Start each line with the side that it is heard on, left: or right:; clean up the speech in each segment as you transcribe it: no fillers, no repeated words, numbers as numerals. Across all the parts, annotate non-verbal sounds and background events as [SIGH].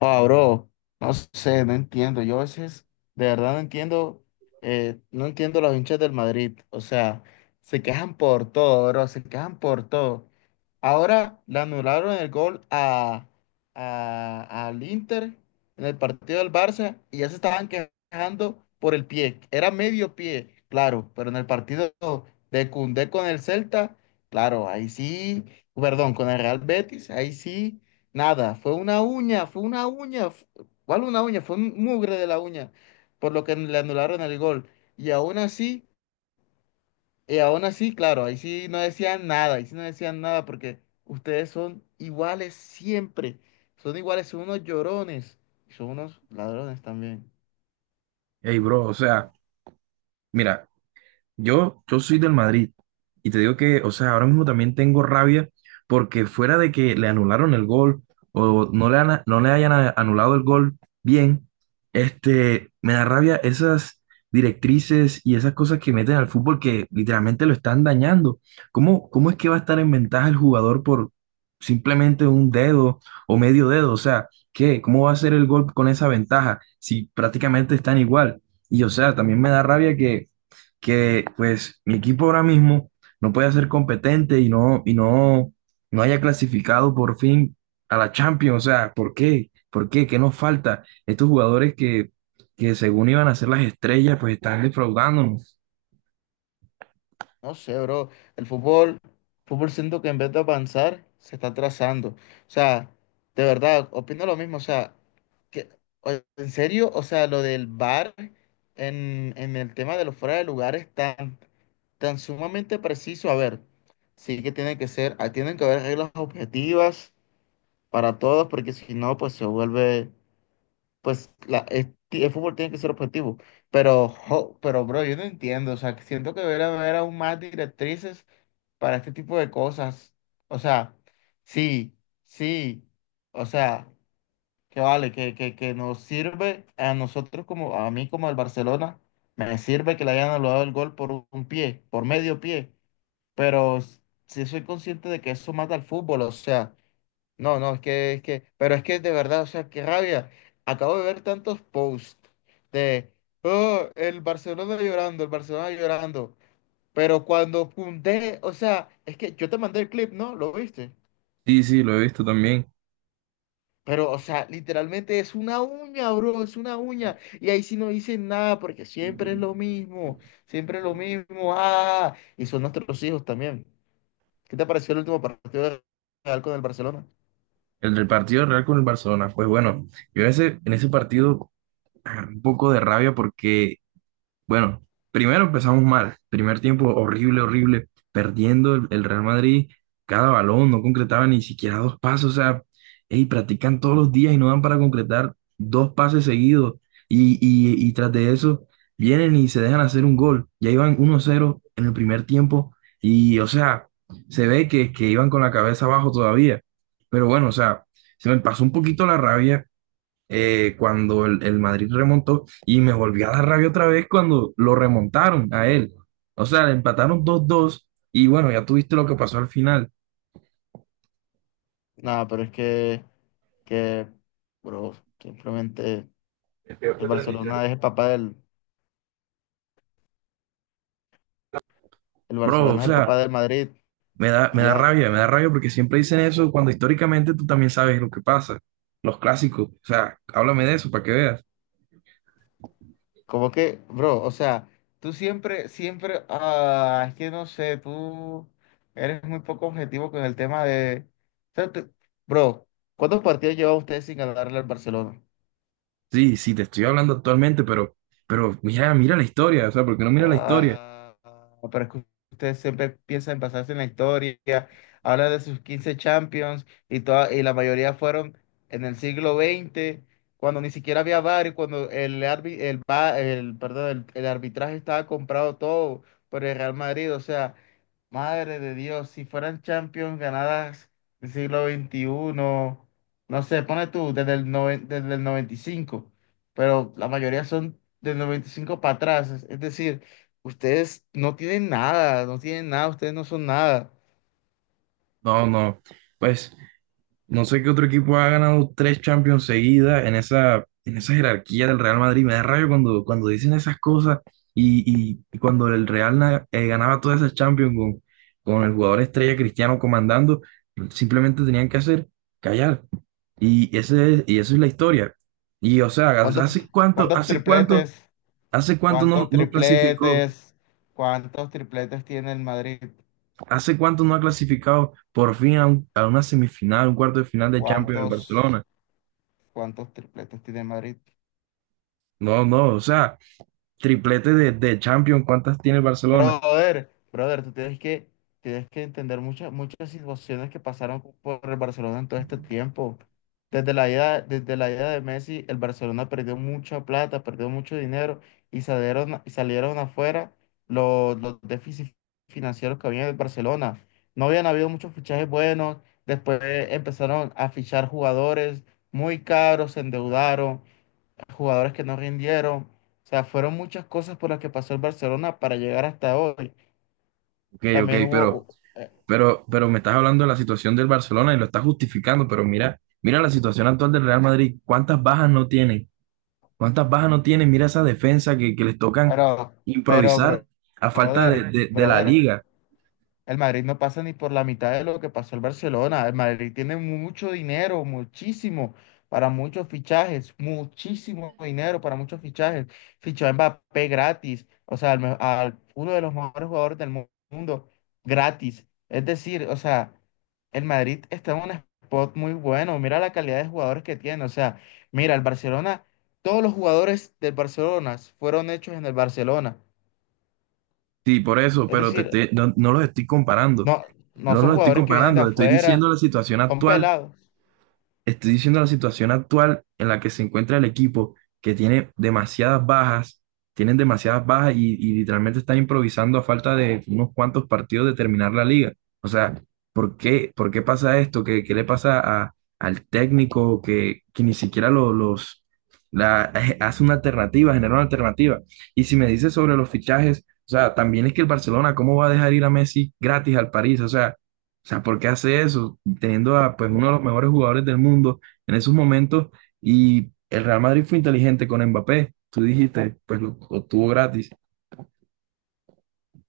left: Ah, bro, no sé, no entiendo. Yo a veces, de verdad, no entiendo, no entiendo los hinchas del Madrid. O sea, se quejan por todo, bro, se quejan por todo. Ahora le anularon el gol a, al Inter en el partido del Barça y ya se estaban quejando por el pie. Era medio pie, claro, pero en el partido de Koundé con el Celta, claro, ahí sí, perdón, con el Real Betis, ahí sí. Nada, fue una uña, ¿cuál una uña? Fue un mugre de la uña, por lo que le anularon el gol. Y aún así, y aún así, claro, ahí sí no decían nada, ahí sí no decían nada porque ustedes son iguales siempre, son iguales, son unos llorones y son unos ladrones también.
right: Hey, bro, o sea, mira, yo soy del Madrid y te digo que, o sea, ahora mismo también tengo rabia porque fuera de que le anularon el gol o no le hayan anulado el gol bien, me da rabia esas directrices y esas cosas que meten al fútbol que literalmente lo están dañando. ¿Cómo es que va a estar en ventaja el jugador por simplemente un dedo o medio dedo? O sea, ¿qué? ¿Cómo va a ser el gol con esa ventaja si prácticamente están igual? Y o sea, también me da rabia que pues mi equipo ahora mismo no puede ser competente no haya clasificado por fin a la Champions. O sea, ¿por qué? ¿Por qué? ¿Qué nos falta? Estos que según iban a ser las estrellas, pues están defraudándonos.
left: No sé, bro, el fútbol siento que en vez de avanzar, se está atrasando. O sea, de verdad, opino lo mismo, o sea, que- o- ¿en serio? O sea, lo del bar en el tema de los fuera de lugar es tan, tan sumamente preciso. A ver, sí que tiene que ser, tienen que haber reglas objetivas para todos, porque si no, pues se vuelve, el fútbol tiene que ser objetivo. Pero, jo, pero, bro, yo no entiendo. O sea, que siento que debería haber aún más directrices para este tipo de cosas. O sea, sí, sí. O sea que vale, que nos sirve a nosotros como, a mí como al Barcelona, me sirve que le hayan anulado el gol por un pie, por medio pie, pero sí soy consciente de que eso mata al fútbol, o sea, no, no, pero es que de verdad, o sea, qué rabia, acabo de ver tantos posts de, oh, el Barcelona llorando, pero cuando Koundé, o sea, es que yo te mandé el clip, ¿no? ¿Lo viste?
right: Sí, sí, lo he visto también.
left: Pero, o sea, literalmente es una uña, bro, es una uña. Y ahí sí no dicen nada porque siempre es lo mismo, siempre es lo mismo. Ah, y son nuestros hijos también. ¿Qué te pareció el último partido de Real con el Barcelona?
right: El del partido del Real con el Barcelona. Pues bueno, yo en ese partido agarré un poco de rabia porque bueno, primero empezamos mal. Primer tiempo horrible, horrible. Perdiendo el Real Madrid cada balón, no concretaba ni siquiera dos pasos. O sea, ey, practican todos los días y no dan para concretar dos pases seguidos. Y tras de eso, vienen y se dejan hacer un gol. Ya iban uno cero en el primer tiempo. Y, o sea, se ve que iban con la cabeza abajo todavía. Pero bueno, o sea, se me pasó un poquito la rabia cuando el Madrid remontó y me volvió a dar rabia otra vez cuando lo remontaron a él. O sea, le empataron dos dos y bueno, ya tuviste lo que pasó al final.
left: Nada, pero es que, bro, simplemente el Barcelona es el papá del, el
right: Bro, o
left: Barcelona es el papá
right: sea,
left: del Madrid y ya.
right: me da rabia porque siempre dicen eso cuando históricamente tú también sabes lo que pasa, los clásicos. O sea, háblame de eso para que veas.
left: Como que, bro, o sea, tú siempre, siempre, es que no sé, tú eres muy poco objetivo con el tema de. O sea, bro, ¿cuántos partidos lleva usted sin ganarle al Barcelona?
right: Sí, sí, te estoy hablando actualmente, pero mira, mira la historia, o sea, ¿porque no mira la historia?
left: Ah, pero es que ustedes siempre piensan en basarse en la historia, habla de sus 15 Champions y la mayoría fueron en el siglo XX cuando ni siquiera había VAR y cuando el, arbi- el, va- el, perdón, el arbitraje estaba comprado todo por el Real Madrid. O sea, madre de Dios, si fueran Champions ganadas del siglo XXI, no sé, pone tú, desde el 95, pero la mayoría son del 95 para atrás, es decir. Ustedes no tienen nada, no tienen nada, ustedes no son nada.
right: No, no, pues no sé qué otro equipo ha ganado tres Champions seguidas en esa jerarquía del Real Madrid. Me da rayo cuando dicen esas cosas y, y cuando el Real ganaba todas esas Champions con el jugador estrella Cristiano comandando, simplemente tenían que hacer callar. Y eso es la historia. Y o sea,
left: ¿Cuántos, cuántos tripletes?
right: ¿hace cuánto no,
left: ¿Cuántos
right: no clasificó?
left: tripletes? ¿Cuántos tripletes tiene el Madrid?
right: ¿Hace cuánto no ha clasificado por fin a una semifinal, un cuarto de final de Champions el
left: ¿Cuántos,
right: Barcelona?
left: cuántos tripletes tiene el Madrid?
right: No, no, o sea, triplete de Champions, ¿cuántas tiene el Barcelona?
left: Brother, brother, tú tienes que entender muchas, muchas situaciones que pasaron por el Barcelona en todo este tiempo. Desde la ida de Messi, el Barcelona perdió mucha plata, perdió mucho dinero y salieron afuera los déficits financieros que había en el Barcelona. No habían habido muchos fichajes buenos, después empezaron a fichar jugadores muy caros, se endeudaron, jugadores que no rindieron. O sea, fueron muchas cosas por las que pasó el Barcelona para llegar hasta hoy.
right: Ok, ok,
left: También hubo,
right: pero me estás hablando de la situación del Barcelona y lo estás justificando, pero mira, mira la situación actual del Real Madrid, ¿cuántas bajas no tienen? ¿Cuántas bajas no tienen? Mira esa que les tocan
left: pero, pero,
right: improvisar
left: bro-
right: a falta
left: Brother,
right: de la
left: brother,
right: liga.
left: el Madrid no pasa ni por la mitad de lo que pasó el Barcelona. El Madrid tiene mucho dinero, muchísimo, para muchos fichajes, muchísimo dinero para muchos fichajes. Fichó a Mbappé gratis, o sea, uno de los mejores jugadores del mundo gratis. Es decir, o sea, el Madrid está en un spot muy bueno. Mira la calidad de jugadores que tiene. O sea, mira, el Barcelona, todos los jugadores del Barcelona fueron hechos en el Barcelona.
right: Sí, por eso,
left: Es
right: pero te
left: decir,
right: estoy- no, no los estoy comparando,
left: no, no
right: no
left: son
right: los estoy
left: jugadores que vienen de
right: comparando, estoy
left: afuera
right: diciendo la situación
left: Son
right: actual.
left: Pelados.
right: Estoy diciendo la situación actual en la que se encuentra el equipo, que tiene demasiadas bajas, tienen demasiadas bajas y literalmente están improvisando a falta de unos cuantos partidos de terminar la liga. O sea, ¿por qué pasa esto? ¿Qué le pasa al técnico que ni siquiera hace una alternativa, genera una alternativa? Y si me dices sobre los fichajes, o sea, también es que el Barcelona, ¿cómo va a dejar ir a Messi gratis al París? O sea, ¿por qué hace eso? Teniendo a pues, uno de los mejores jugadores del mundo en esos momentos y el Real Madrid fue inteligente con Mbappé. Tú dijiste, pues lo obtuvo gratis.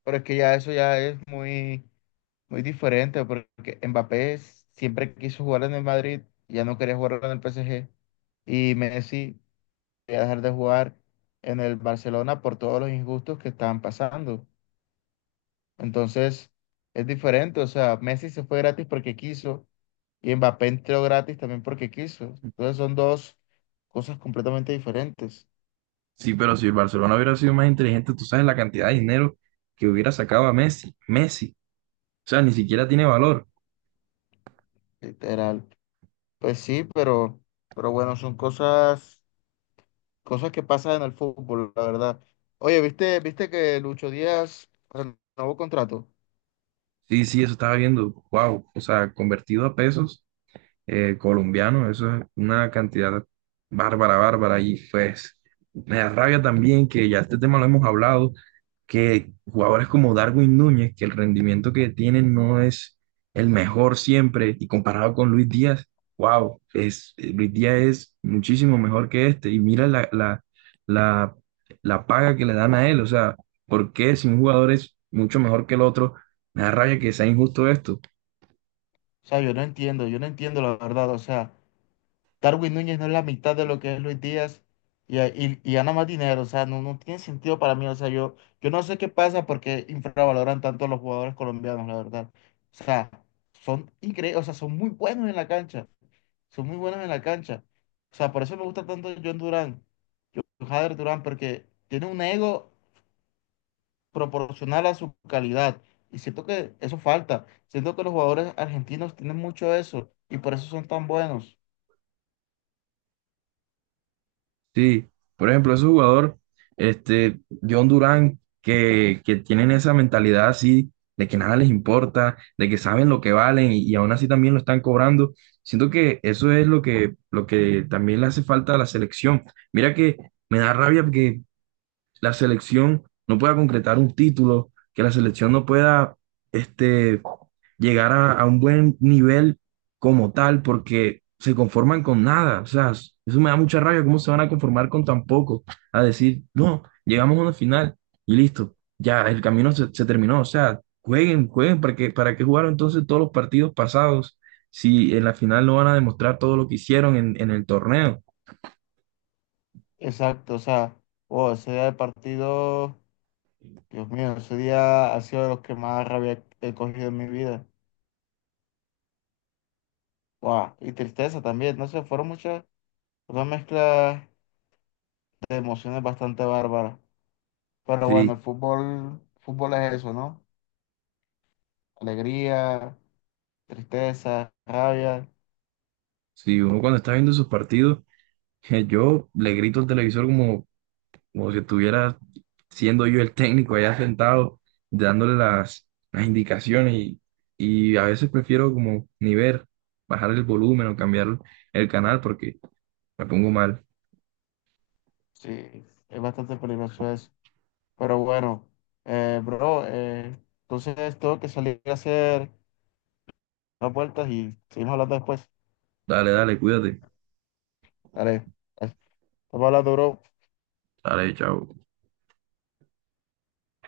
left: Pero es que ya eso ya es muy, muy diferente, porque Mbappé siempre quiso jugar en el Madrid, ya no quería jugar en el PSG. Y Messi quería dejar de jugar en el Barcelona por todos los injustos que estaban pasando. Entonces, es diferente. O sea, Messi se fue gratis porque quiso y Mbappé entró gratis también porque quiso. Entonces, son dos cosas completamente diferentes,
right: Sí, pero si el Barcelona hubiera sido más inteligente, tú sabes la cantidad de dinero que hubiera sacado a Messi. Messi, o sea, ni siquiera tiene valor.
left: literal. Pues sí, pero, bueno, son cosas Cosas que pasan en el fútbol, la verdad. Oye, ¿viste que Lucho Díaz renovó contrato?
right: Sí, sí, eso estaba viendo, wow, o sea, convertido a pesos, colombianos, eso es una cantidad bárbara, bárbara. Y pues me da rabia también que ya este tema lo hemos hablado, que jugadores como Darwin Núñez, que el rendimiento que tienen no es el mejor siempre, y comparado con Luis Díaz, wow, es, Luis Díaz es muchísimo mejor que este. Y mira la, la paga que le dan a él, o sea, ¿por qué si un jugador es mucho mejor que el otro? Me da rabia que sea injusto esto.
left: O sea, yo no entiendo la verdad. O sea, Darwin Núñez no es la mitad de lo que es Luis Díaz y gana más dinero. O sea, no tiene sentido para mí. O sea, yo no sé qué pasa porque infravaloran tanto a los jugadores colombianos, la verdad. O sea, son increíbles, o sea, son muy buenos en la cancha. Son muy buenos en la cancha. O sea, por eso me gusta tanto John Durán, Jader Durán, porque tiene un ego proporcional a su calidad. Y siento que eso falta. Siento que los jugadores argentinos tienen mucho eso y por eso son tan buenos.
right: Sí, por ejemplo, ese jugador, este, John Durán, que tienen esa mentalidad así, de que nada les importa, de que saben lo que valen y aún así también lo están cobrando. Siento que eso es lo lo que también le hace falta a la selección. Mira que me da rabia porque la selección no pueda concretar un título, que la selección no pueda este, llegar a un buen nivel como tal, porque se conforman con nada. O sea, eso me da mucha rabia, cómo se van a conformar con tan poco, a decir, no, llegamos a una final y listo, ya el camino se, se terminó. O sea, jueguen, jueguen, ¿para qué jugaron entonces todos los partidos pasados si en la final no van a demostrar todo lo que hicieron en el torneo?
left: Exacto, o sea, wow, ese día de partido, Dios mío, ese día ha sido de los que más rabia he cogido en mi vida. Wow, y tristeza también, no sé, fueron muchas, una mezcla de emociones bastante bárbaras. Pero bueno,
right: Sí,
left: el fútbol es eso, ¿no? Alegría, tristeza, rabia.
right: sí, uno cuando está viendo sus partidos [LAUGHS] yo le grito al televisor como, como si estuviera siendo yo el técnico allá sentado, dándole las indicaciones y a veces prefiero como ni ver, bajar el volumen o cambiar el canal porque me pongo mal.
left: Sí, es bastante peligroso eso. Pero bueno, bro, entonces tengo que salir a hacer unas vueltas y seguimos hablando después.
right: Dale, dale, cuídate.
left: Dale, estamos hablando, bro.
right: Dale, chao.